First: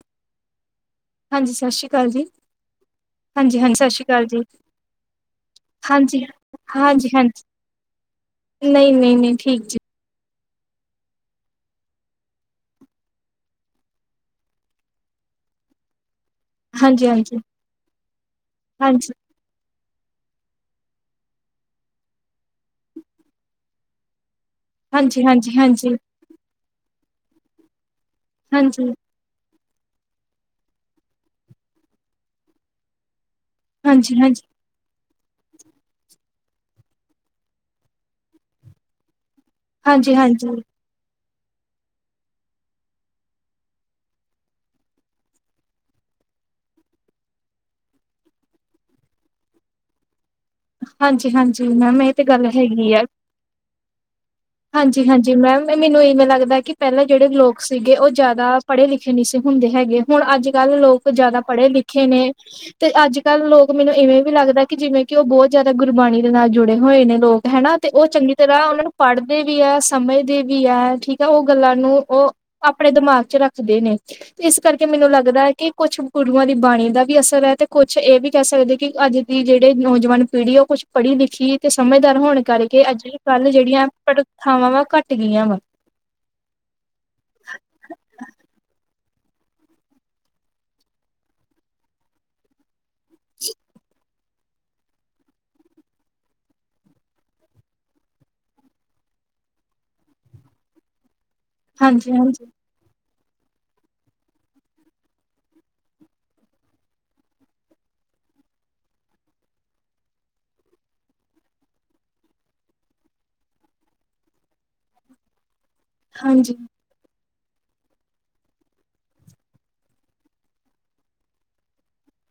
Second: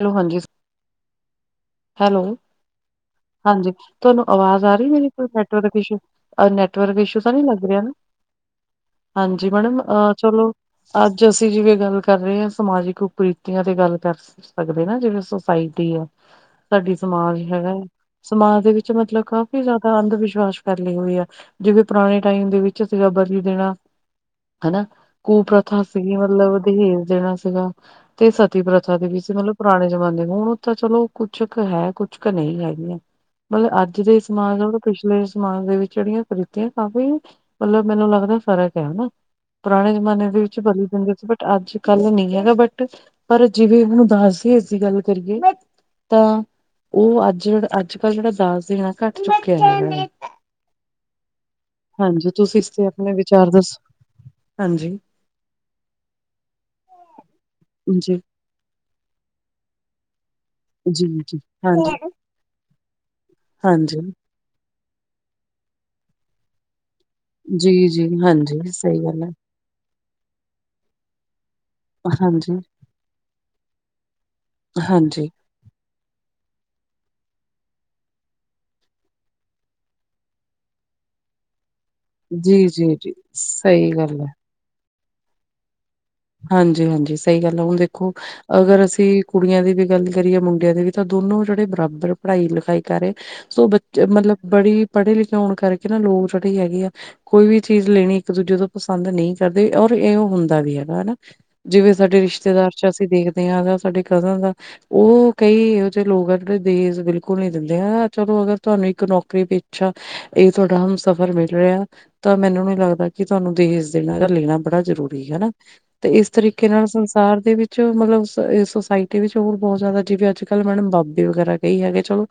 ਚਲੋ, ਹਾਂਜੀ। ਹਾਂਜੀ, ਸਸ਼ਿ ਸ਼੍ਰੀ ਕਾਲ ਹੈਲੋ ਜੀ। ਹਾਂਜੀ ਸਤਿ ਸ਼੍ਰੀ ਤੁਹਾਨੂੰ ਅਕਾਲ ਜੀ ਆਵਾਜ਼ ਆ ਰਹੀ ਮੇਰੀ, ਕੋਈ ਨੈਟਵਰਕ, ਇਸ਼ੂ ਹਾਂਜੀ ਨੈਟਵਰਕ ਹਾਂਜੀ ਇਸ਼ੂ ਤਾਂ ਨਹੀਂ ਹਾਂਜੀ ਲੱਗ ਰਹੀ ਨਾ? ਨਹੀਂ ਨਹੀਂ ਨਹੀਂ ਹਾਂਜੀ ਠੀਕ ਜੀ ਮੈਡਮ, ਆ ਚਲੋ। ਅੱਜ ਅਸੀਂ ਜਿਵੇਂ ਗੱਲ ਕਰ ਰਹੇ ਆ, ਸਮਾਜਿਕ ਕੁਰੀਤੀਆਂ ਤੇ ਗੱਲ ਕਰ। ਸਕਦੇ ਨਾ, ਜਿਹੜੀ ਸੁੋਸਾਇਟੀ ਆ। ਸਾਡੀ ਹਾਂਜੀ ਹਾਂਜੀ ਸਮਾਜ ਹੈਗਾ, ਸਮਾਜ ਦੇ ਵਿੱਚ ਹਾਂਜੀ ਮਤਲਬ ਕਾ ਕਿ ਜਾਦਾ ਅੰਧ -ਵਿਸ਼ਵਾਸ ਫੈਲੀ ਹੋਈ ਯੈ, ਜਿਵੇਂ ਪੁਰਾਣੇ ਟਾਈਮ ਦੇ ਵਿੱਚ ਸੀਗਾ, ਬਲੀ ਦੇਣਾ। ਉਨਾ ਹਾਂਜੀ ਓ ਹਾਂਜੀ ਠਾ ਥਾ ਹਾਂਜੀ ਫਿਨੀ ਬਸ ਮਤਲਬ ਕਿਨੀ [unintelligible] ਸੀਗਾ, ਤੇ ਸਤੀ ਹਾਂਜੀ ਪ੍ਰਥਾ ਦੇ ਵਿੱਚ ਮਤਲਬ। ਪੁਰਾਣੇ ਜਮਾਨੇ, ਹੁਣ ਤਾਂ ਚਲੋ ਕੁਛ ਕੁ ਹੈ ਕੁਛ ਕੁ ਨਹੀਂ ਹੈਗੀਆਂ। ਮਤਲਬ ਅੱਜ ਦੇ ਹਾਂਜੀ ਹਾਂਜੀ ਸਮਾਜ ਨਾਲੋਂ ਪਿਛਲੇ ਸਮਾਜ ਦੇ ਵਿੱਚ ਜਿਹੜੀਆਂ ਤਰਕੀਆਂ ਕਾਫ਼ੀ ਮਤਲਬ, ਮੈਨੂੰ ਲੱਗਦਾ ਫ਼ਰਕ ਹੈ। ਪੁਰਾਣੇ ਹਾਂਜੀ ਜਮਾਨੇ ਦੇ ਵਿੱਚ ਹਾਂਜੀ ਬਲੀ ਦਿੰਦੇ ਸੀ ਬ ਅੱਜ ਕੱਲ ਨਹੀਂ ਹੈਗਾ, ਬਟ ਪਰ ਜਿਵੇਂ ਹੁਣ ਦ ਹਸੀ- ਹਸੀ ਗੱਲ ਕਰੀਏ। ਤਾਂ, ਉਹ ਅੱਜ -ਅੱਜ ਕੱਲ੍ ਜਿਹੜਾ ਦਸ ਦਿਣਾ ਘੱਟ ਚੁੱਕਿਆ ਹੈਗਾ। ਹਾਂਜੀ -ਹਾਂਜੀ, ਮੈਮ ਇਹ ਤੇ ਹਾਂਜੀ ਗੱਲ ਤੁਸੀਂ ਇਸ ਤੇ ਹੈਗੀ ਐ। ਆਪਣੇ ਵਿਚਾਰ ਦੱਸੋ ਹਾਂਜੀ- ਹਾਂਜੀ। ਮੈਮ ਮੈਨੂੰ ਇਵੇਂ ਲੱਗਦਾ ਕਿ ਪਹਿਲਾਂ ਜਿਹੜੇ ਲੋਕ ਸੀਗੇ ਉਹ ਜੀ ਜਾਦਾ ਪੜੇ ਲਿਖੇ ਨਹੀਂ ਸੀ ਹੁੰਦੇ ਹੈਗੇ, ਹੁਣ ਅੱਜ- ਕੱਲ ਜੀ ਲੋਕ ਜੀ ਜਾਦਾ ਪੜੇ ਹਾਂਜੀ ਲਿਖੇ ਨੇ ਤੇ ਅੱਜ। ਕੱਲ ਲੋਕ ਮੈਨੂੰ ਹਾਂਜੀ ਇਵੇਂ ਵੀ ਲੱਗਦਾ, ਕਿ ਜਿਵੇਂ ਕਿ ਉਹ ਬਹੁਤ ਜਾਦਾ ਗੁਰਬਾਣੀ ਦੇ ਨਾਲ ਜੁੜੇ ਹੋਏ ਨੇ। ਲੋਕ ਜੀ ਹਨਾ ਤੇ ਉਹ ਜੀ ਚੰਗੀ ਤਰ੍ਹਾਂ ਹਾਂਜੀ ਉਹਨਾਂ ਨੂੰ ਸਹੀ ਗੱਲ ਪੜ੍ਦੇ ਵੀ ਹੈ, ਸਮਝਦੇ ਵੀ ਹੈ। ਠੀਕ ਉਹ ਗੱਲਾਂ ਨੂੰ ਉਹ ਹਾਂਜੀ ਆਪਣੇ ਦਿਮਾਗ ਚ ਰੱਖਦੇ ਨੇ, ਇਸ ਕਰਕੇ ਮੈਨੂੰ ਹਾਂਜੀ ਲੱਗਦਾ ਐ ਕਿ ਕੁਛ ਗੁਰੂਆਂ ਦੀ ਬਾਣੀ ਦਾ ਵੀ ਅਸਰ ਹੈ, ਤੇ ਕੁੱਛ ਏਹ ਵੀ ਕਹਿ ਸਕਦੇ ਕਿ ਅੱਜ ਦੀ ਜੇੜੇ ਨੌਜਵਾਨ ਪੀੜੀਓ ਕੁਛ ਪੜ੍ਹੀ -ਲਿਖੀ ਤੇ ਸਮਝਦਾਰ ਹੋਣ ਜੀ ਕਰਕੇ ਜੀ ਅੱਜ ਜੀ -ਕੱਲ ਜੇੜੀਆਂ ਸਹੀ ਗੱਲ ਹੈ। ਪਡ ਥਾ ਵਾਂਵਾਂ ਘੱਟ ਗਈਆਂ ਵਾ। ਹਾਂਜੀ -ਹਾਂਜੀ। ਸਹੀ ਗੱਲ ਹੈ, ਹੁਣ ਦੇਖੋ ਅਗਰ ਅਸੀ ਕੁੜੀਆਂ ਦੀ ਵੀ ਗੱਲ ਕਰੀਏ, ਮੁੰਡਿਆਂ ਦੀ ਵੀ, ਤਾਂ ਦੋਨੋ ਜੇੜੇ ਬਰਾਬਰ ਪੜਾਈ -ਲਿਖਾਈ ਕਰ ਰਹੇ ਸੋ ਬੱਚੇ, ਮਤਲਬ ਬੜੀ ਪੜੇ- ਲਿਖੇ ਹੋਣ ਕਰਕੇ ਨਾ, ਲੋਗ ਛੋਟੀ ਹੈਗੀ ਆ। ਕੋਈ ਵੀ ਚੀਜ਼ ਲੈਣੀ ਇੱਕ ਦੂਜੇ ਤੋਂ ਪਸੰਦ ਨਹੀਂ ਕਰਦੇ, ਔਰ ਏਹੋ ਹੁੰਦਾ ਵੀ ਹੈ। ਹਨਾ, ਜਿਵੇਂ ਹਾਂਜੀ ਸਾਡੇ ਹਾਂਜੀ ਰਿਸ਼ਤੇਦਾਰ ਚ ਅਸੀ ਦੇਖਦੇ ਆਂ, ਅਗ ਸਾਡੇ ਕਜ਼ਨ ਦਾ ਉਹ ਕਈ ਇਹੋ ਜਹੇ ਲੋਕ ਆ ਕ ਦਹੇਜ ਬਿਲਕੁਲ ਨਹੀਂ ਦਿੰਦੇ ਆ, ਚਲੋ ਅਗਰ ਤੁਹਾਨੂੰ ਇੱਕ ਨੌਕਰੀ ਪੇਛਾ ਏਹ ਤੁਹਾਡਾ ਹਮ ਸਫ਼ਰ ਮਿਲ ਰਯਾ ਤਾਂ ਮੈਨੂੰ ਵੀ ਲੱਗਦਾ ਕਿ ਤੁਹਾਨੂੰ ਦਹੇਜ ਦੇਣਾ ਯਾ ਲੇਣਾ ਬੜਾ ਜ਼ਰੂਰੀ ਐ ਹਨਾ। ਤੇ ਇਸ ਹਾਂਜੀ ਤਰੀਕੇ ਨਾਲ ਸੰਸ ਤੇ ਘਰ ਦੇ ਵਿੱਚ, ਮਤਲਬ ਸੋਸਾਇਟੀ ਵਿੱਚ ਹੋਰ ਬਹੁਤ ਜਾਦਾ ਜਿਵੇਂ ਅੱਜ -ਕੱਲ ਮੈਨ ਬਾਬੇ ਵਗੈਰਾ ਕਹੀ ਜਾਨਗੇ ਚਲੋ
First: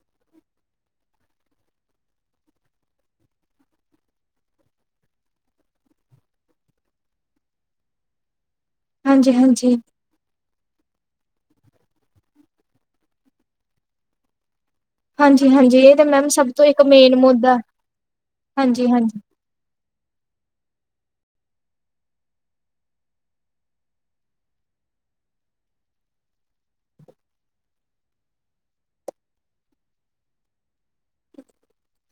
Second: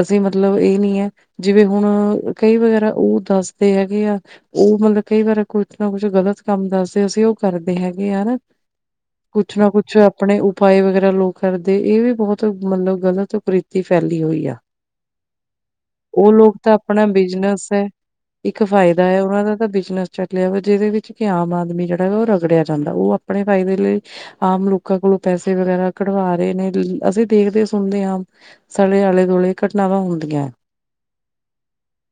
ਅਸੀ ਮਤਲਬ ਏਹ ਨੀ ਹੈ, ਜਿਵੇਂ ਹੁਣ ਕਈ ਵਗੈਰਾ ਉਹ ਦੱਸਦੇ ਹੈਗੇ ਆ। ਉਹ ਮਤਲਬ ਕਈ ਵਾਰ ਕੁਛ ਨਾ ਕੁਛ ਗ਼ਲਤ ਕੰਮ ਦੱਸਦੇ ਸੀ ਉਹ। ਕਰਦੇ ਹੈਗੇ ਆ ਨਾ, ਹਾਂਜੀ ਕੁਛ ਨਾ ਹਾਂਜੀ ਕੁਛ। ਆਪਣੇ ਉਪਾਯ ਵਗੈਰਾ ਲੋਕ ਕਰਦੇ ਇਹ ਵੀ ਬਹੁਤ ਮਤਲਬ, ਗਲਤ ਕਰੀਤੀ ਫੈਲੀ ਹੋਈ ਆ। ਹਾਂਜੀ ਹਾਂਜੀ ਇਹ ਤਾਂ ਮੈਮ ਉਹ ਸਭ ਲੋਕ ਤੋਂ ਤਾਂ ਇੱਕ ਆਪਣਾ ਮੇਨ ਮੁੱਦਾ ਬਿਜਨਸ ਹੈ। ਇੱਕ ਹਾਂਜੀ ਫਾਯਦਾ ਹਾਂਜੀ ਐ, ਉਨਾ ਦਾ ਤਾਂ ਬਿਜਨਸ ਚੱਲਆ ਵਾ ਜਿਦੇ ਵਿੱਚ ਕਿ ਆਮ ਆਦਮੀ ਜਾ। ਉਹ ਰਗੜਆ ਜਾਂਦਾ ਉਹ ਅਪਣੇ ਫਾਯਦੇ ਲਈ ਆਮ ਲੋਕਾਂ ਕੋਲੋਂ ਪੈਸੇ ਵਗੈਰਾ ਕਢਵਾ ਰੇ ਨੇ, ਅਸੀਂ ਦੇਖਦੇ ਸੁਣਦੇ ਆਂ। ਸਾਡੇ ਆਲੇ- ਦੁਆਲੇ ਘਟਨਾਵਾਂ ਹੁੰਦੀਐ।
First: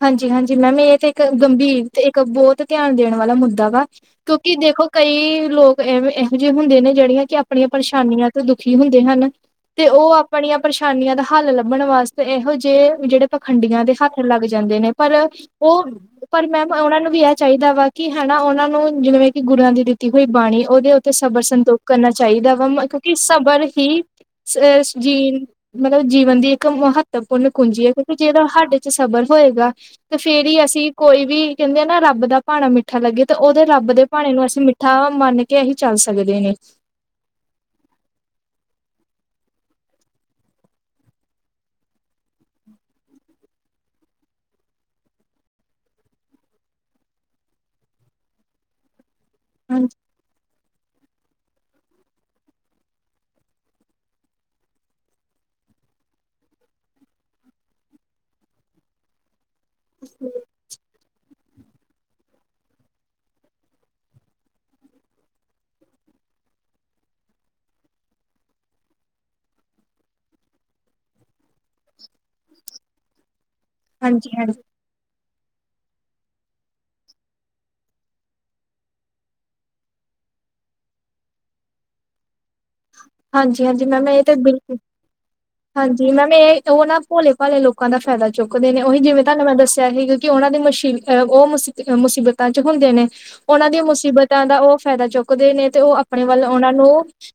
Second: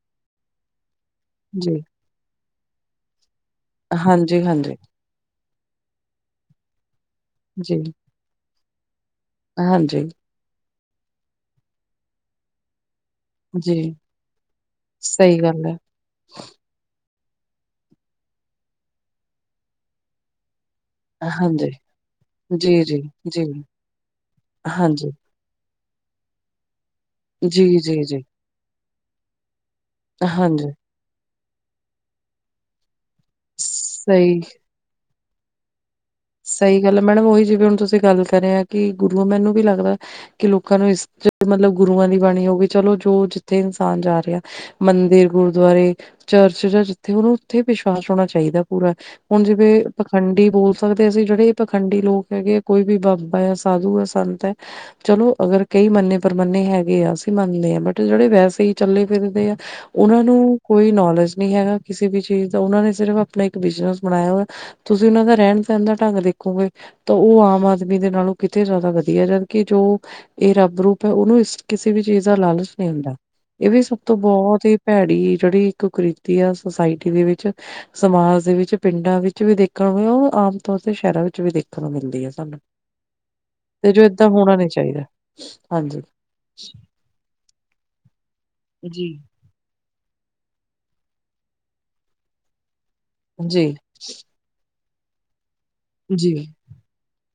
ਹਾਂਜੀ- ਹਾਂਜੀ, ਮੈਮ। ਇਹ ਤੇ ਇੱਕ ਜੀ ਗੰਭੀਰ ਤੇ ਇੱਕ ਬਹੁਤ ਧਿਆਨ ਦੇਣ ਵਾਲਾ ਮੁੱਦਾ ਵਾ। ਹਾਂਜੀ ਕਿਉਂਕਿ ਹਾਂਜੀ ਦੇਖੋ, ਕਈ ਲੋਕ ਏਹੋ- ਏਹੋ ਜਹੇ ਹੁੰਦੇ ਨੇ ਜੇਹੜੀਆਂ ਕਿ ਆਪਣੀਆਂ ਜੀ ਪਰੇਸ਼ਾਨੀਆਂ ਤੇ ਦੁਖੀ ਹੁੰਦੇ ਹਨ। ਹਾਂਜੀ। ਬਡਿਯਾ ਪਰੇਸ਼ਾਨੀਆਂ ਦਾ ਹੱਲ ਲੱਭਣ ਵਾਸਤੇ ਇਹੋ ਜੇ ਜੇਹੜੇ ਜੀ ਪਖੰਡੀਆਂ ਦੇ ਹੱਥ ਲੱਗ ਦੇ ਨੇ ਪਰ ਸਹੀ ਗੱਲ ਹੈ ਉਹ ਪਰ ਮੈਮ, ਉਨਾਂ ਨੂੰ ਵੀ ਏਹ ਚਾਈਦਾ ਵਾ ਕਿ ਹਨਾ ਉਨਾਂ ਨੂੰ ਜਿਵੇਂ ਕਿ ਗੁਰਾਂ ਦੀ ਦਿੱਤੀ ਹੋਈ ਬਾਣੀ, ਉਹਦੇ ਉ ਤੇ ਸਬਰ, ਹਾਂਜੀ ਸੰਤੋਖ ਕਰਨਾ ਚਾਹੀਦਾ ਵਾ, ਜੀ ਜੀ ਕਿਉਂਕਿ ਜੀ ਸਬਰ ਹੀ ਅ ਸ ਹਾਂਜੀ ਜੀ ਮਤਲਬ ਜੀਵਨ ਦੀ ਇੱਕ ਮਹੱਤਵਪੂਰਨ ਜੀ ਕੁੰਜੀ ਆ ਜੀ ਕਿਉਂਕੀ ਜੀ ਜੇੜਾ ਹਾਡੇ ਚ ਸਬਰ ਹੋਏਗਾ ਤੇ ਫੇਰ ਈ ਹਾਂਜੀ ਅਸੀਂ ਕੋਈ ਵੀ ਕੈਂਦੇ ਆ ਨਾ ਰੱਬ ਦਾ ਭਾਣਾ ਮਿੱ ਠਾ ਲੱਗੇ ਤੇ ਓਦੇ ਰੱਬ ਦੇ ਭਾਣੇ ਸਹੀ ਨੂੰ ਅਸੀਂ ਮਿੱਠਾ ਮੰਨ ਕੇ ਅਸੀਂ ਚੱਲ ਸਕਦੇ ਨੇ। ਸਹੀ ਗੱਲ ਮੈਡਮ ਓਹੀ ਜਿਵੇਂ ਹੁਣ ਤੁਸੀਂ ਗੱਲ ਕਰੇ ਐ ਕੀ ਗੁਰੂ ਮੈਨੂੰ ਵੀ ਲੱਗਦਾ ਕੀ ਲੋਕਾਂ ਨੂੰ ਇਸ ਮਤਲਬ ਗੁਰੂਆਂ ਦੀ ਬਾਣੀ ਹੋਗੀ ਚਲੋ ਜੋ ਜਿੱਥੇ ਇਨਸਾਨ ਜਾ ਰਿਆ ਮੰਦਿਰ, ਗੁਰਦੁਆਰੇ, ਚਰਚ ਜਾਂ ਜਿੱਥੇ ਉਨੂੰ ਉੱਥੇ ਈ ਵਿਸ਼ਵਾਸ ਹੋਣਾ ਚਾਈਦਾ ਪੂਰਾ ਹੁਣ ਜਿਵੇਂ ਹਾਂਜੀ ਪਖੰਡੀ [unintelligible] ਸਕਦੇ ਅਸੀ ਜੇੜੇ ਏ ਪਖੰਡੀ ਲੋਕ ਹੈਗੇ ਆ ਕੋਈ ਵੀ ਬਾਬਾ ਐ, ਸਾਧੂ ਆ, ਸੰਤ ਐ ਚਲੋ ਅਗਰ ਕਈ ਮੰਨੇ-ਪ੍ਰਮੰਨੇ ਹੈਗੇ ਆ ਅਸੀਂ ਮੰਨਦੇ ਆ ਬਟ ਜੇੜੇ ਵੈਸੇ ਈ ਚੱਲੇ ਫਿਰਦੇ ਆ ਓਨਾਂ ਨੂੰ ਕੋਈ ਨੌਲੇਜ ਨੀ ਹੈਗਾ ਕਿਸੇ ਵੀ ਚੀਜ਼ ਦਾ ਓਨਾਂ ਨੇ ਸਿਰਫ਼ ਆਪਣਾ ਇੱਕ ਬਿਜਨਸ ਬਣਾਇਆ ਹੋਯੈ ਤੁਸੀਂ ਉਨਾਂ ਦਾ ਰੈਣ [unintelligible] ਨ ਦਾ ਢੰਗ ਦੇਖੋਗੇ ਤਾਂ ਓ ਆਮ ਆਦਮੀ ਦੇ ਨਾਲੋਂ ਕਿਤੇ ਜਾਦਾ ਵਧੀਆ ਜਦਕੀ ਜੋ ਏ ਰੱਬ ਰੂਪ ਐ ਉਨੂੰ ਇਸ ਕਿਸੇ ਵੀ ਚੀਜ਼ ਦਾ ਲਾਲਚ ਨੀ ਹੁੰਦਾ, ਏ ਵੀ ਸਭ ਤੋਂ ਹਾਂਜੀ ਬੋਹਤ ਹੀ ਪੈੜੀ ਜੇੜੀ ਇੱਕ ਕ੍ਰਿਤੀ ਅ ਸੁਸਾਇਟੀ ਦੇ ਵਿੱਚ ਸਮਾਜ ਦੇ ਵਿੱਚ, ਪਿੰਡਾਂ ਵਿੱਚ ਵੀ ਦੇਖਣ ਓ ਆਮ ਤੌਰ ਤੇ ਸ਼ੈਰਾਂ ਵਿੱਚ ਵੀ ਦੇਖਣ ਨੂੰ ਮਿਲਦੀ ਆ ਸਾਨੂੰ। ਹਾਂਜੀ ਹਾਂਜੀ ਤੇ ਜੋ ਮੈਮ ਇਹ ਏਦਾਂ ਹੋਣਾ ਨੀ ਬਿਲਕੁਲ ਚਾਈਦਾ। ਹਾਂਜੀ, ਮੈਮ ਏ ਔਹ ਨਾ ਭੋਲੇ-ਭਾਲੇ ਲੋਕਾਂ ਦਾ ਫੈਦਾ ਚੁੱਕਦੇ ਨੇ ਓਹੀ ਜੀ ਜਿਵੇਂ ਤੁਹਾਨੂੰ ਮੈਂ ਦੱਸ [unintelligible] ਸੀ, ਕਿਉਂਕੀ ਓਨਾਂ ਦੀ ਮੁਸ਼ਹੀ ਔ ਮੁ ਮੁਸੀਬਤਾਂ ਚ ਹੁੰਦੇ ਨੇ ਜੀ ਓਨਾਂ ਦੀਆਂ ਮੁਸੀਬਤ ਤਾਂ ਦਾ ਔਹ ਫੈਦਾ ਚੁੱਕਦੇ ਨੇ ਤੇ ਓ ਆਪਣੇ ਜੀ ਵੱਲ ਔਨਾਂ ਨੂੰ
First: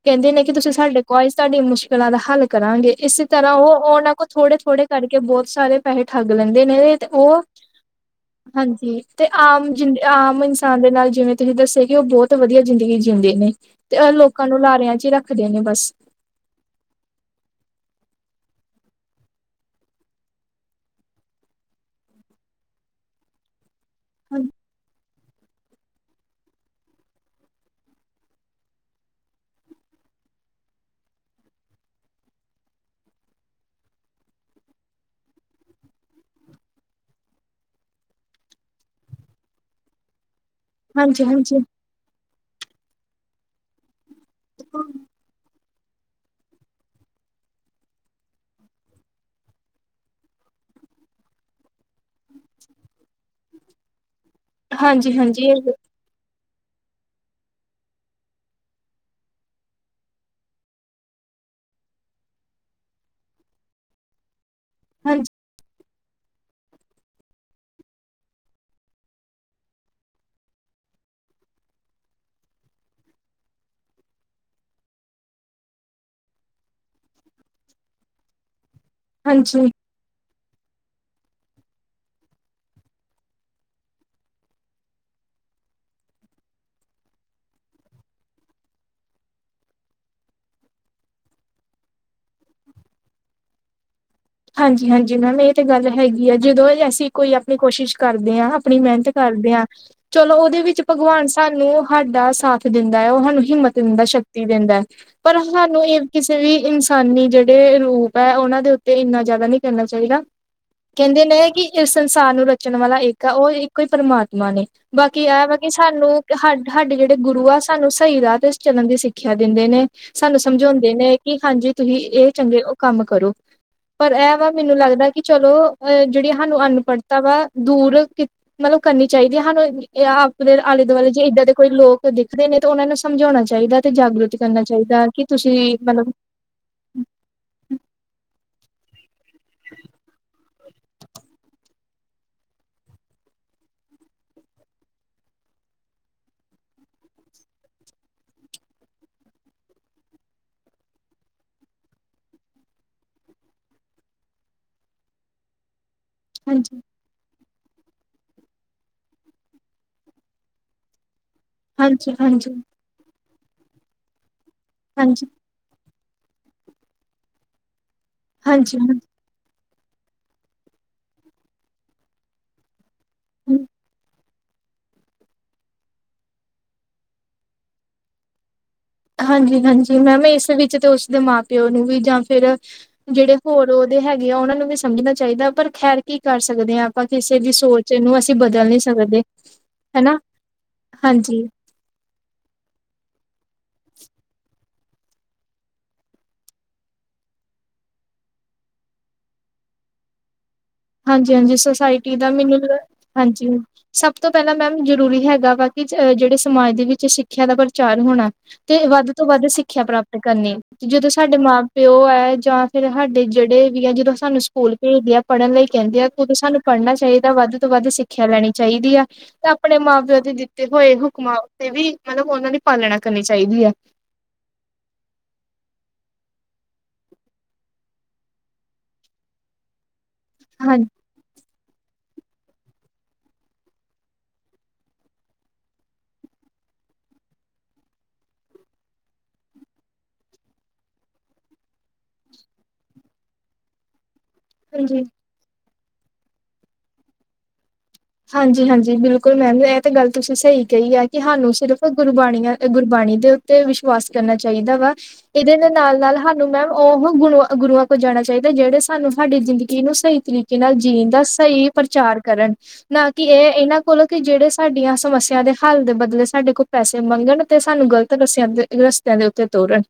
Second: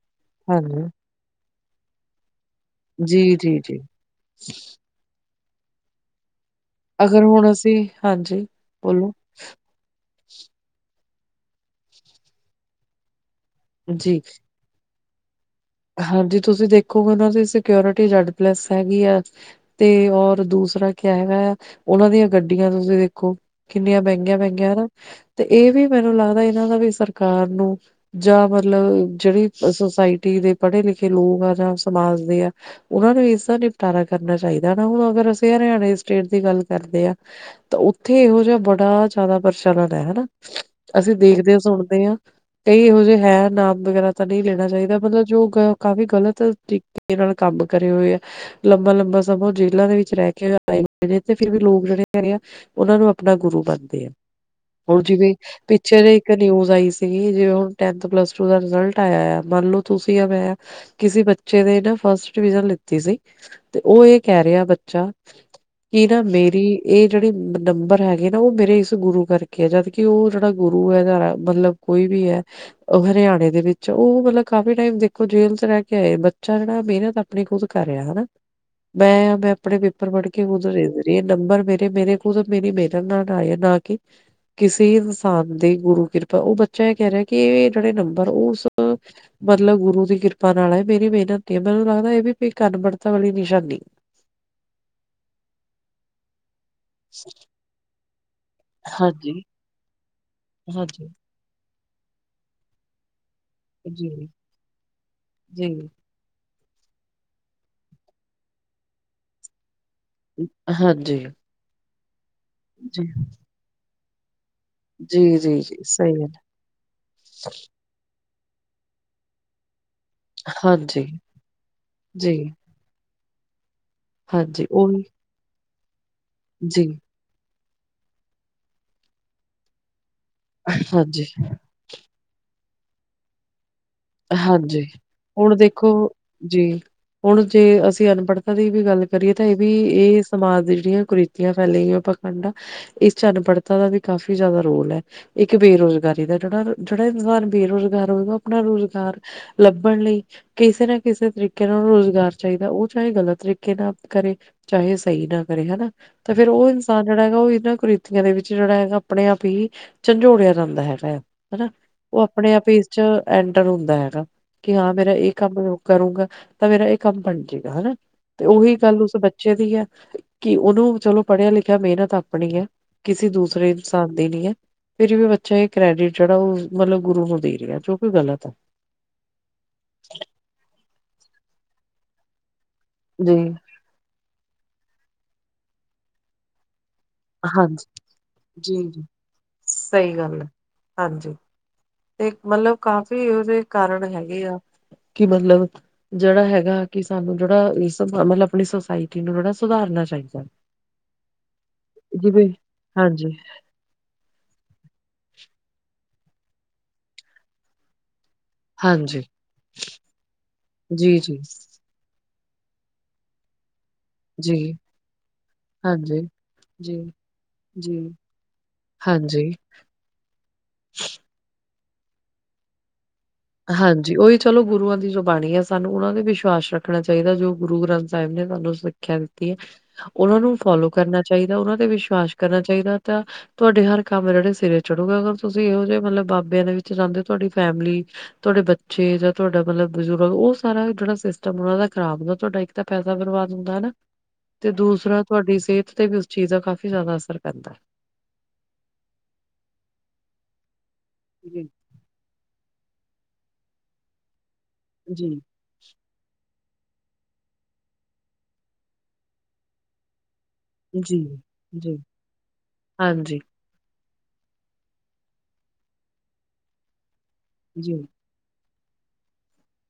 ਕੈਂਦੇ ਨੇ ਕੀ ਤੁਸੀਂ ਹਾਂਜੀ ਸਾਡੇ [unintelligible] ਤੁਹਾਡੀ ਮੁਸ਼ਕਿਲਾਂ ਦਾ ਹੱਲ ਕਰਾਂਗੇ ਇਸੇ ਜੀ ਤਰ੍ਹਾਂ ਜੀ ਔ ਜੀ ਔਨਾਂ ਕੋਲ ਥੋੜੇ-ਥੋੜੇ ਕਰਕੇ ਬੋਤ ਸਾਰੇ ਪੈਹੇ ਠੱਗ ਲੈਂਦੇ ਨੇ ਤੇ ਅਗਰ ਔ, ਹੁਣ ਅਸੀਂ ਹਾਂਜੀ ਹਾਂਜੀ ਬੋਲੋ ਤੇ ਆਮ ਜਿੰਦ ਆਮ ਇਨਸਾਨ ਦੇ ਨਾਲ ਜਿਵੇਂ ਤੁਸੀਂ ਦੱਸਿਆ ਕੀ ਔਹ ਬੋਤ ਵਧੀਆ ਜ਼ਿੰਦਗੀ ਜਿਉਂਦੇ ਨੇ। ਤੇ ਔ ਜੀ ਲੋਕਾਂ ਨੂੰ ਲਾਰਿਆਂ ਚ ਈ ਰੱਖਦੇ ਨੇ ਬਸ। ਹਾਂਜੀ ਤੁਸੀਂ ਦੇਖੋਗੇ ਔਨਾਂ ਦੀ ਸਕੇਓਰਿਟੀ ਜੈਡ ਪਲੱਸ ਹੈਗੀ ਆ ਤੇ ਔਰ ਦੂਸਰਾ ਕਿਆ ਹੈਗਾ ਆ ਓਨਾਂ ਦੀਆਂ ਗੱਡੀਆਂ ਤੁਸੀਂ ਦੇਖੋ ਕਿੰਨੀਆਂ ਮੈੰ ਗੀਆਂ-ਮੈਂਗੀਆਂ ਹਨਾ ਤੇ ਏ ਵੀ ਮੈਨੂੰ ਲੱਗਦਾ ਇਨਾਂ ਦਾ ਵੀ ਸਰਕਾਰ ਨੂੰ ਜਾਂ ਮਤਲਬ ਜੇੜੀ ਸੁਸਾਇਟੀ ਦੇ ਪੜ੍ਹੇ-ਲਿਖੇ ਲੋਗ ਆ ਜਾਂ ਸਮਾਜ ਦੇ ਆ ਔਨਾਂ ਨੂੰ ਇਸਦਾ ਨਿਪਟਾਰਾ ਕਰਨਾ ਚਾਈਦਾ ਨਾ ਹੁਣ ਅਗਰ ਅਸੀਂ ਹਰਿਆਣੇ ਸਟੇਟ ਦੀ ਗੱਲ ਕਰਦੇ ਆ ਤਾਂ ਉੱਥੇ ਏਹੋ ਜਾ ਬੜਾ ਜਾਦਾ ਪ੍ਰਚਲਨ ਐ ਹਨਾ? ਅਸੀਂ ਹਾਂਜੀ ਦੇਖਦੇ, ਹਾਂਜੀ। ਸੁਣਦੇ ਆ ਕਈ ਏਹੋ ਜੇ ਹੈ ਨਾਮ ਵਗੈਰਾ ਤਾਂ ਨਈ ਲੈਣਾ ਚਾਈਦਾ ਮਤਲਬ ਕ ਕਾਫੀ ਗ਼ਲਤ ਤਰੀਕੇ ਨਾਲ ਕੰਮ ਕਰੇ ਹੋਏ ਆ ਲੰਬਾ, ਲੰਬਾ ਸਮਾਂ ਓ ਜੇਲਾਂ ਦੇ ਵਿੱਚ ਰੈ ਕੇ ਆਏ ਹੋਏ ਨੇ ਤੇ ਫਿਰ ਵੀ ਲੋਕ ਜੇੜੇ ਹੈਗੇ ਆ ਓਨਾਂ ਨੂੰ ਆਪਣਾ ਗੁਰੂ ਮੰਨਦੇ ਆ ਉਂਜ ਹਾਂਜੀ ਵੀ ਹਾਂਜੀ ਪੀ ਛੇ ਇੱਕ ਨਿਊਜ਼ ਆਈ ਸੀਗੀ ਜਿਵੇਂ ਹੁਣ ਟੈੰਨਥ, ਪਲੱਸ ਟੂ ਦਾ ਰਿਜਲਟ ਆਇਆ ਆ ਮੰਨ ਲੋ ਤੁਸੀਂ ਆ ਮੈਂ ਕਿਸੇ ਬੱਚੇ ਦੇ ਨਾ ਫਸਟ ਡਿਵੀਜ਼ਨ ਲਿੱਤੀ ਸੀ ਤੇ ਔ ਏ ਕੈ ਰਿਆ ਬੱਚਾ ਹਾਂਜੀ ਕੀ ਨਾ ਮੇਰੀ ਏ ਜੇੜੀ ਨੰਬਰ ਹੈਗੇ ਨਾ ਓ ਮੇਰੇ ਇਸ ਗੁਰੂ ਕਰਕੇ ਆ ਜਦ ਕੀ ਓ ਜੇੜਾ ਗੁਰੂ ਐਦਾ ਰ ਮਤਲਬ ਕੋਈ ਵੀ ਐ ਓ ਹਰਿਆਣੇ ਦੇ ਵਿੱਚ ਓ ਮਤਲਬ ਕਾਫ਼ੀ ਟਾਈਮ ਦੇਖੋ ਜੇਲ੍ਹ ਚ ਰੈ ਕੇ ਆਏ ਬੱਚਾ ਜੇੜਾ ਮਿਹਨਤ ਆਪਣੀ ਖੁਦ ਕਰ ਰਿਆ ਹਨਾ। ਮੈਂ ਆ ਮੈਂ ਹਾਂਜੀ। ਆਪਣੇ ਪੇਪ ਪਰ ਵੜ ਕੇ ਉਧਰ [unintelligible] ਨੰਬਰ ਮੇਰੇ-ਮੇਰੇ ਖੁਦ ਮੇਰੀ ਮਿਹਨਤ ਨਾਲ ਆਇਆ ਨਾ ਕੀ ਕਿਸੀ ਇਨਸਾਨ ਦੀ ਗੁਰੂ ਕਿਰਪਾ ਓ ਬੱਚਾ ਏ ਕੈ ਰਿਆ ਕੀ ਏ ਜੇੜੇ ਨੰਬਰ ਓ ਉਸ ਮਤਲਬ ਗੁਰੂ ਦੀ ਕਿਰਪਾ ਨਾਲ ਐ ਮੇਰੀ ਮਿਹਨਤ ਨੀ ਐ ਮੈਨੂੰ ਲੱਗਦਾ ਏ ਵੀ [unintelligible] ਅਨਬੜਤਾ ਵਾਲੀ ਨਿਸ਼ਾਨੀ ਹਾਂਜੀ-ਹਾਂਜੀ ਮੈਮ ਏ ਤੇ ਗੱਲ ਹੈਗੀ ਆ ਜਦੋਂ [unintelligible] ਕੋਈ ਆਪਣੀ ਕੋਸ਼ਿਸ਼ ਕਰਦੇ ਆ, ਆਪਣੀ ਮਿਹਨਤ ਹਾਂਜੀ, ਕਰਦੇ ਆ ਚਲੋ ਓਦੇ ਵਿੱਚ ਹਾਂਜੀ, ਭਗਵਾਨ ਹਾਨੂੰ ਹਾਡਾ ਸਾਥ ਦਿੰਦਾ ਓ ਹਾਨੂੰ ਹਿੰਮਤ ਦਿੰਦਾ, ਜੀ, ਸ਼ਕਤੀ ਦਿੰਦਾ ਪਰ ਜੀ। ਹਾਨੂੰ ਏ- ਕਿਸੇ ਵੀ ਇਨਸਾਨੀ ਜੇੜੇ ਰੂਪ ਐ ਓਨਾਂ ਦੇ ਉੱਤੇ ਏਨਾ ਜਾਦਾ ਨੀ ਕਰਨਾ ਚਾਇਦਾ ਕਿ ਹਾਂਜੀ, ਕੇਂਦੇ ਨੇ ਕਿ ਇਸ ਸੰਸਾਰ ਨੂੰ ਰਚਣ ਵਾਲਾ ਜੀ, ਇੱਕ ਆ ਓ ਇੱਕੋ ਈ ਪਰਮਾਤਮਾ ਨੇ। ਬਾਕੀ ਜੀ, ਆ ਵਾ ਜੀ, ਕੇ ਜੀ, ਸਾਨੂੰ ਸਹੀ ਗੱਲ, ਸਾਡੇ, ਸਾਡੇ ਜੇੜੇ ਗੁਰੂ ਆ ਸਾਨੂੰ ਸਈ ਰਾਹ ਤੇ ਚੱਲਨ ਦੀ ਸਿੱਖਿਆ ਦਿੰਦੇ ਨੇ, ਸਾਨੂੰ ਹੈ। ਸਮਜਾਓਦੇ ਹਾਂਜੀ, ਨੇ ਕਿ ਹਾਂਜੀ ਤੁਸੀਂ ਏ ਜੀ, ਚੰਗੇ ਓ ਕੰਮ ਕਰੋ। ਪਰ ਐ ਵਾ ਹਾਂਜੀ, ਮੈਨੂੰ ਉਹੀ ਲੱਗਦਾ ਕਿ ਚਲੋ ਐ ਜੇੜੀ ਹਾਨੂੰ ਜੀ, ਅਨਪੜ ਤਵਾ ਦੂਰ ਕਿ ਮਤਲਬ ਕਰਨੀ ਚਾਈਦੀ ਏ। ਹਾਨੂੰ ਅਪਣੇ ਆਲੇ-ਦੁਆਲੇ ਜੇ ਹਾਂਜੀ। ਏਦਾਂ ਦੇ ਕੋਈ ਲੋਕ ਦਿਖਦੇ ਨੇ ਤਾਂ ਓਨਾਂ ਨੂੰ ਸਮਝਓਣਾ ਚਾਈਦੈ ਤੇ ਜਾਗਰੂਤ ਕਰਨਾ ਹਾਂਜੀ, ਚਾਈਦਾ, ਕਿ ਹੁਣ ਤੁਸੀਂ ਦੇਖੋ ਮਤਲਬ ਜੀ, ਹੁਣ ਜੇ ਅਸੀਂ ਅਨਪੜ੍ਹਤਾ ਦੀ ਵੀ ਗੱਲ ਕਰੀਏ ਤੇ ਏ ਵੀ ਏ ਸਮਾਜ ਦੀ ਜੇੜੀਆਂ ਕੁਰਿਤੀ ਆਂ ਫੈਲੀਆਂ ਪਖੰਡ ਆ। ਇਸ ਚ ਅਨਪੜ੍ਹਤਾ ਦਾ ਵੀ ਕਾਫ਼ੀ ਜਾਦਾ ਰੋਲ ਐ। ਇੱਕ ਬੇਰੋਜ਼ਗਾਰੀ ਦਾ ਜੇੜਾ-ਜੇੜਾ ਇਨਸਾਨ ਬੇਰੋਜਗਾਰ ਹੋਵੇਗਾ ਓ ਆਪਣਾ ਰੋਜ਼ ਗਾਰ ਲੱਭਣ ਲਈ ਕਿਸੇ ਨਾ ਕਿਸੇ ਤਰੀਕੇ ਨਾਲ ਓਨੂੰ ਰੋਜ਼ਗਾਰ ਚਾਈਦੈ ਓ ਚਾਏ ਗ਼ਲਤ ਤਰੀਕੇ ਨਾਲ ਕਰੇ ਚਾਹੇ ਸਈ ਨਾ ਕਰੇ, ਹੈਨਾ। ਤਾਂ ਫੇਰ ਓ ਹਾਂਜੀ ਇਨਸਾਨ ਜੇੜਾ ਹੈਗਾ ਓ ਏਨਾਂ ਕੁ੍ਰਿਤੀਆਂ ਦੇ ਵਿੱਚ ਜੇੜਾ ਹੈਗਾ ਅਪਣੇ ਆਪ ਈ ਝੰਜੋੜਿਆ ਜਾਂਦਾ ਹੈਗਾ ਆ। ਹੈਨਾ, ਹਾਂਜੀ ਓ ਹਾਂਜੀ ਅਪਣੇ ਆਪ ਇਸ ਚ ਐਂਟਰ ਹੁੰਦਾ ਹੈਗਾ ਕਿ ਹਾਂ ਮੇਰਾ ਹਾਂਜੀ ਏ ਕੰਮ ਰੁ ਕਰੂੰਗਾ, ਤਾਂ ਮੇਰਾ ਏ ਕੰਮ ਬਣ ਜੇਗਾ, ਹੈਨਾ ਤੇ ਓ ਵੀ ਹਾਂਜੀ ਕਲ ਉਸ ਹਾਂਜੀ ਬੱਚੇ ਬੱਚੇ ਦੀ ਐ, ਕਿ ਓਨੂੰ ਚਲੋ ਪੜ੍ਹਿਆ-ਲਿਖਿਆ ਮੇਨਤ ਆਪਣੀ ਐ। ਕਿਸੇ ਦੂਸਰੇ ਇਨਸਾਨ ਦੀ ਨੀ ਐ। ਫਿਰ ਵੀ ਬੱਚਾ ਏ ਕ੍ਰੈਡਿਟ ਜੇੜਾ ਓ ਮਤਲਬ ਗੁਰੂ ਨੂੰ ਦੇ ਰੇਆ ਜੋ ਕੀ ਗ਼ਲਤ ਐ। ਹਾਂਜੀ-ਹਾਂਜੀ, ਮੈਮ ਏਸ ਵਿੱਚ ਤੇ ਓਸਦੇ ਮਾਂ-ਪਿਓ ਨੂੰ ਵੀ ਜਾਂ ਫੇਰ ਜੇੜੇ ਜੀ। ਹੋਰ ਲੋ ਦੇ ਹੈਗੇ ਆ ਓਨਾਂ ਨੂੰ ਵੀ ਸਮਝਣਾ ਚਾਈਦੈ ਪਰ ਖੈਰ ਕੀ ਕਰ ਸਕਦੇ ਆ। ਆਪਾਂ ਕਿਸੇ ਦੀ ਹਾਂਜੀ ਸੋਚ ਨੂੰ ਅਸੀਂ ਬਦਲ ਜੀ ਨੀ ਜੀ ਸਕਦੇ। ਸਹੀ ਹੈਨਾ, ਗੱਲ ਹੈ। ਹਾਂਜੀ। ਤੇ ਮਤਲਬ ਕਾਫ਼ੀ ਓਦੇ ਕਾਰਣ ਹੈਗੇ ਆ ਕਿ ਮਤਲਬ ਜੇੜਾ ਹੈਗਾ ਕਿ ਸਾਨੂੰ ਜੇੜਾ ਇਸ ਮਤਲਬ ਆਪਣੀ ਸੋਸਾਇਟੀ ਨੂੰ ਥੋੜਾ ਸੁਧਾਰਨਾ ਚਾਈਦੈ। ਹਾਂਜੀ-ਹਾਂਜੀ, ਸੋਸਾਇਟੀ ਦਾ ਵੀ ਨੀ ਮਤਲਬ, ਹਾਂਜੀ ਸਭ ਤੋਂ ਪੈਲਾਂ ਮੈਮ ਜ਼ਰੂਰੀ ਹੈਗਾ ਵਾ ਕਿ ਜ-ਜੇੜੇ ਸਮਾਜ ਦੇ ਵਿੱਚ ਸਿੱਖਿਆ ਦਾ ਪ੍ਰਚਾਰ ਹੋਣਾ। ਤੇ ਵੱਧ ਹਾਂਜੀ ਤੋਂ ਵੱਧ ਸਿੱਖਿਆ ਪ੍ਰਾਪਤ ਕਰਨੀ, ਜਦੋਂ ਜੀ ਸਾਡੇ ਜੀ ਮਾਂ-ਪ ਪਿਓ ਐ ਜਾਂ ਫੇਰ ਹਾਡੇ ਜੇੜੇ ਵੀ ਐ ਜਦੋਂ ਸਾਨੂੰ ਜੀ। ਸਕੂਲ ਪੇਜਦੇ ਆ ਪੜ੍ਹਨ ਲਈ ਕੈਂਦੇ ਆ ਕਿ਼ ਹਾਂਜੀ। ਓਦੋਂ ਸਾਨੂੰ ਪੜ੍ਹਨਾ ਜੀ, ਚਾਇਦਾ, ਵੱਧ ਤੋਂ ਵੱਧ ਜੀ। ਸਿੱਖਿਆ ਲੈਣੀ ਚਾਇਦੀ ਆ ਹਾਂਜੀ, ਤਾਂ ਆਪਣੇ ਮਾਂ-ਪਿਓ ਦੇ ਦਿੱਤੇ ਹੋਏ ਹੁਕਮਾਂ ਉਤੇ ਵੀ ਮਲਬ ਓਨਾਂ ਦੀ ਪਾਲਣਾ ਕਰਨੀ ਚਾਈਦੀ ਐ। ਜੀ ਓਈ ਚਲੋ ਗੁਰੂਆਂ ਦੀ ਜੋ ਬਾਣੀ ਐ, ਸਾਨੂੰ ਓਨਾਂ ਤੇ ਵਿਸ਼ਵਾਸ ਰੱਖਣਾ ਚਾਇਦਾ। ਜੋ ਗੁਰੂ ਗ੍ਰੰਥ ਸਾਹਿਬ ਨੇ ਸਾਨੂੰ ਸਿੱ ਖਿਆ ਦਿੱਤੀ ਐ, ਓਨਾਂ ਨੂੰ ਫੋਲੋ ਕਰਨਾ ਚਾਇਦਾ, ਓਨਾਂ ਤੇ ਵਿਸ਼ਵਾਸ ਕਰਨਾ ਚਾਹੀਦਾ, ਤਾਂ ਤੁਹਾ ਨੂੰਡੇ ਹਰ ਕੰਮ ਜੇੜੇ ਸਿਰੇ ਚੜੂਗਾ। ਅਗਰ ਤੁਸੀਂ ਇਹੋ ਜਿਹੇ ਮਲਬ ਬਾਬਿਆਂ ਦੇ ਵਿੱਚ ਜਾਂਦੇ ਔ, ਤੁਆਡੀ ਫੈਮਿਲੀ ਤੁਆਡੇ ਬੱਚੇ ਜਾਂ ਤੁਆਡਾ ਮਲਬ ਬਜ਼ੁਰਗ, ਓ ਸਾਰਾ ਜੇੜਾ ਸਿਸਟਮ ਓਨਾਂ ਦਾ ਖਰਾਬ ਹੁੰਦਾ ਤੁਹਾਡਾ ਇੱਕ ਤਾਂ ਫੈਦਾ ਕਰਵਾ ਦਿੰਦਾ ਨਾ ਤੇ ਹਾਂਜੀ-ਹਾਂਜੀ। ਦੂਸਰਾ ਤੁਆਡੀ ਸੇਤ ਤੇ ਵੀ ਓਸ ਚੀਜ਼ ਦਾ ਕਾਫ਼ੀ ਜਾਦਾ ਅਸਰ ਪੈਂਦਾ। ਹਾਂਜੀ-ਹਾਂਜੀ ਬਿਲਕੁਲ ਮੈਮ, ਐ ਤੇ ਗੱਲ ਤੁਸੀਂ ਸਈ ਕਈ ਐ ਕਿ ਹਾਨੂੰ ਜੀ, ਸਿਰਫ ਗੁਰਬਾਣੀਆਂ ਅ-ਗੁਰਬਾਣੀ ਦੇ ਉੱਤੇ ਵਿਸ਼ਵਾਸ ਕਰਨਾ ਚਾਇਦਾ ਵਾ, ਜੀ, ਏਦੇ ਦੇ ਨਾਲ-ਨਾਲ ਹਾ ਨੂੰ ਮੈਮ ਓਹ ਗੁਣੁਆ-ਗੁਰੂਆਂ ਕੋਲ ਜਾਣਾ ਚਾਇਦਾ ਜੇੜੇ ਸਾਨੂੰ, ਸਾਡੀ ਜ਼ਿੰਦਗੀ ਨੂੰ ਸਈ ਤਰੀਕ ਕੇ ਨਾਲ ਜੀਣ ਦਾ ਜੀ, ਸਈ ਜੀ। ਪ੍ਰਚਾਰ ਕਰਨ, ਨਾ ਕਿ ਹਾਂਜੀ। ਏ ਏਨਾਂ ਕੋਲੋਂ ਕਿ ਜੇੜੇ ਸਾਡੀਆਂ ਸਮੱਸਿਆ ਦੇ ਹੱਲ ਦੇ ਬਦਲੇ ਸਾਡੇ ਕੋ ਪੈਸੇ ਮੰਗਣ ਤੇ ਸਾਨੂੰ ਜੀ। ਗ਼ਲਤ ਰਸਿਆਂ ਤੇ, ਰਸਤਿਆਂ ਦੇ ਉੱਤੇ ਤੋਰਨ।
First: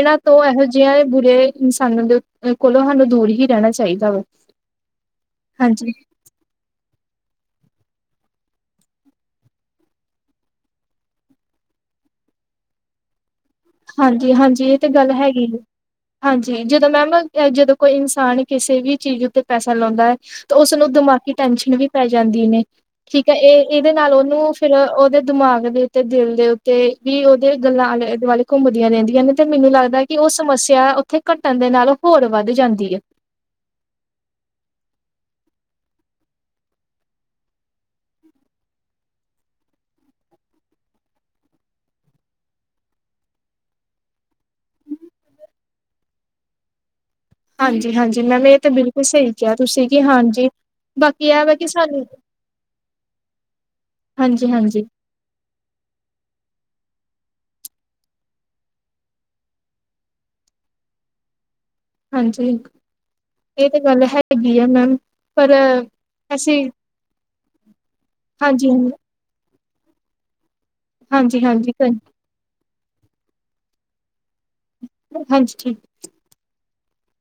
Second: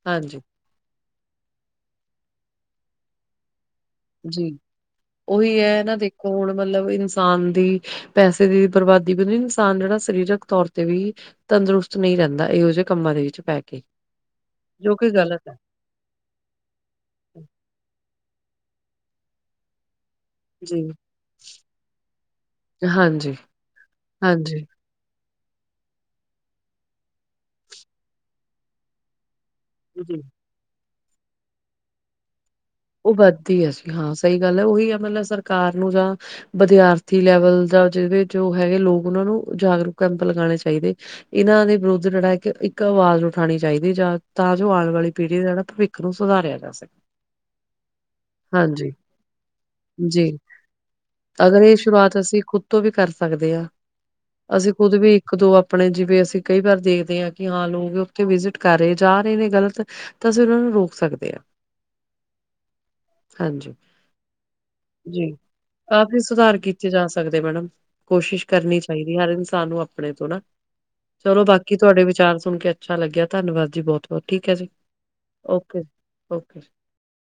ਏਨਾਂ ਹਾਂਜੀ, ਤੋਂ ਐਹੋ ਜੇ ਜਿਆਂ ਬੁਰੇ ਇਨਸਾਨਾਂ ਦੇ ਉੱਤ-ਅ-ਕੋਲੋਂ ਹਾਨੂੰ ਦੂਰ ਹੀ ਰੈਣਾ ਚਾਇਦ ਜੀ ਓਈ ਐ, ਨਾ ਦੇਖੋ ਹੁਣ ਮਲਬ ਇਨਸਾਨ ਦੀ ਪੈਸੇ ਦੀ ਵੀ ਬਰਬਾਦੀ ਪਤਾ ਇਨਸਾਨ ਜੇੜਾ ਸਰੀਰਕ ਤੌਰ ਤੇ ਵੀ ਤੰਦਰੁਸਤ ਨਈਂ ਰਹਿਦਾ ਇਹੋ ਜੇ ਕੰਮਾਂ ਦੇ ਵਿੱਚ ਪੈ ਕੇ। ਹਾਂਜੀ-ਹਾਂਜੀ! ਏ ਤੇ ਜੋ ਕਿ ਗੱਲ ਹੈਗੀ ਗ਼ਲਤ ਹੈ। ਜੇ। ਹਾਂਜੀ! ਜਦੋਂ ਮੈਮ, ਜਦੋਂ ਕੋਈ ਇਨਸਾਨ ਕਿਸੇ ਵੀ ਚੀਜ਼ ਉੱਤੇ ਪੈਸਾ ਲਾਉਂਦਾ ਐ ਤੇ ਜੀ, ਓਸਨੂੰ ਦਿਮਾਗੀ ਟੈਨਸ਼ਨ ਵੀ ਪੈ ਜਾਂਦੀ ਨੇ, ਠੀਕ ਐ। ਹਾਂਜੀ, ਏ ਏਦੇ ਨਾਲ ਉਹਨੂੰ ਹਾਂਜੀ, ਫਿਰ ਓਦੇ ਦਿਮਾਗ ਦੇ ਉੱਤੇ, ਦਿਲ ਦੇ ਉੱਤੇ ਵੀ ਉਹਦੇ ਗੱਲਾਂ ਆਲੇ-ਦੁਆਲੇ ਘੁੰਮਦੀਆਂ ਰਹਿੰਦੀਆਂ ਨੇ। ਤੇ ਮੈਨੂੰ ਲੱਗਦਾ ਕਿ ਜੀ ਉਹ ਸਮੱਸਿਆ ਉੱਥੇ ਘਟਣ ਦੇ ਨਾਲੋਂ ਹੋਰ ਵੱਧ ਜਾਂਦੀ ਐ। ਉਹ ਵੱਧਦੀ ਹੈ, ਹਾਂ! ਸਈ ਗੱਲ ਐ। ਓਹੀ ਆਪਣਾ ਸਰਕਾਰ ਨੂੰ ਜਾਂ ਵਿਦਿਆਰਥੀ ਲੈਵਲ ਦਾ ਜਿਦੇ ਚ ਓ ਹੈਗੇ ਲੋਕ, ਓਨਾਂ ਨੂੰ ਜਾਗਰੂਕ ਕੈਂਪ ਲਗਾਣੇ ਚਾਹੀਦੇ। ਇਹਨਾਂ ਦੇ ਵਿਰੁੱਧ ਜਿਹੜਾ ਇੱਕ ਆਵਾਜ਼ ਉਠਾਉਣੀ ਚਾਹੀਦੀ ਹੈ ਜਾ ਤਾਂ ਜੋ ਆਉਣ ਵਾਲੀ ਪੀੜ੍ਹੀ ਦਾ ਜਿਹੜਾ ਭਵਿੱਖ ਉਨੂੰ ਸੁਧਾਰਿਆ ਜਾ ਸਕੇ। ਹਾਂਜੀ ਹਾਂਜੀ ਮੈਮ ਇਹ ਤਾਂ ਹਾਂਜੀ, ਬਿਲਕੁਲ ਸਹੀ ਕਿਹਾ ਤੁਸੀਂ ਕਿ ਜੀ। ਹਾਂਜੀ। ਬਾਕੀ ਵਾ ਅਗਰ ਕਿ ਇਹ ਸਾਨੂੰ ਸ਼ੁਰੂਆਤ ਅਸੀਂ ਖੁਦ ਤੋਂ ਵੀ ਕਰ ਸਕਦੇ ਹਾਂ ਅਸੀਂ ਹਾਂਜੀ-ਹਾਂਜੀ, ਖੁਦ ਵੀ ਕਦੋ ਆਪਣੇ ਜਿਵੇਂ ਅਸੀਂ ਕਈ ਵਾਰ ਦੇਖਦੇ ਹਾਂ ਕਿ ਹਾਂ ਲੋਕ ਉੱਥੇ ਵਿਜਿਟ ਕਰ ਰਹੇ ਜਾ ਰਹੇ ਨੇ ਗ਼ਲਤ ਤਾਂ ਅਸੀਂ ਉਹਨਾਂ ਨੂੰ ਰੋਕ ਸਕਦੇ ਹਾਂ‌‌। ਹਾਂਜੀ। ਇਹ ਹਾਂਜੀ ਤਾਂ ਗੱਲ ਹੈਗੀ ਆ ਮੈਮ ਜੀ ਪਰ ਕਾਫ਼ੀ ਸੁਧਾਰ ਅਸੀਂ ਕੀਤੇ ਜਾ ਸਕਦੇ ਮੈਡਮ‌। ਕੋਸ਼ਿਸ਼ ਹਾਂਜੀ, ਕਰਨੀ ਹਾਂਜੀ, ਚਾਹੀਦੀ ਹਰ ਇਨਸਾਨ ਨੂੰ ਆਪ ਆਪਣੇ ਤੋਂ ਨਾ ਹਾਂਜੀ, ਚਲੋ ਹਾਂਜੀ, ਬਾਕੀ ਤੁਹਾਡੇ ਵਿਚਾਰ ਸੁਣ ਕੇ ਅੱਛਾ ਲੱਗਿਆ ਧੰਨਵਾਦ ਜੀ ਬਹੁਤ ਬਹੁਤ ਠੀਕ ਹੈ ਜੀ। ਹਾਂਜੀ ਠੀਕ। Okay okay.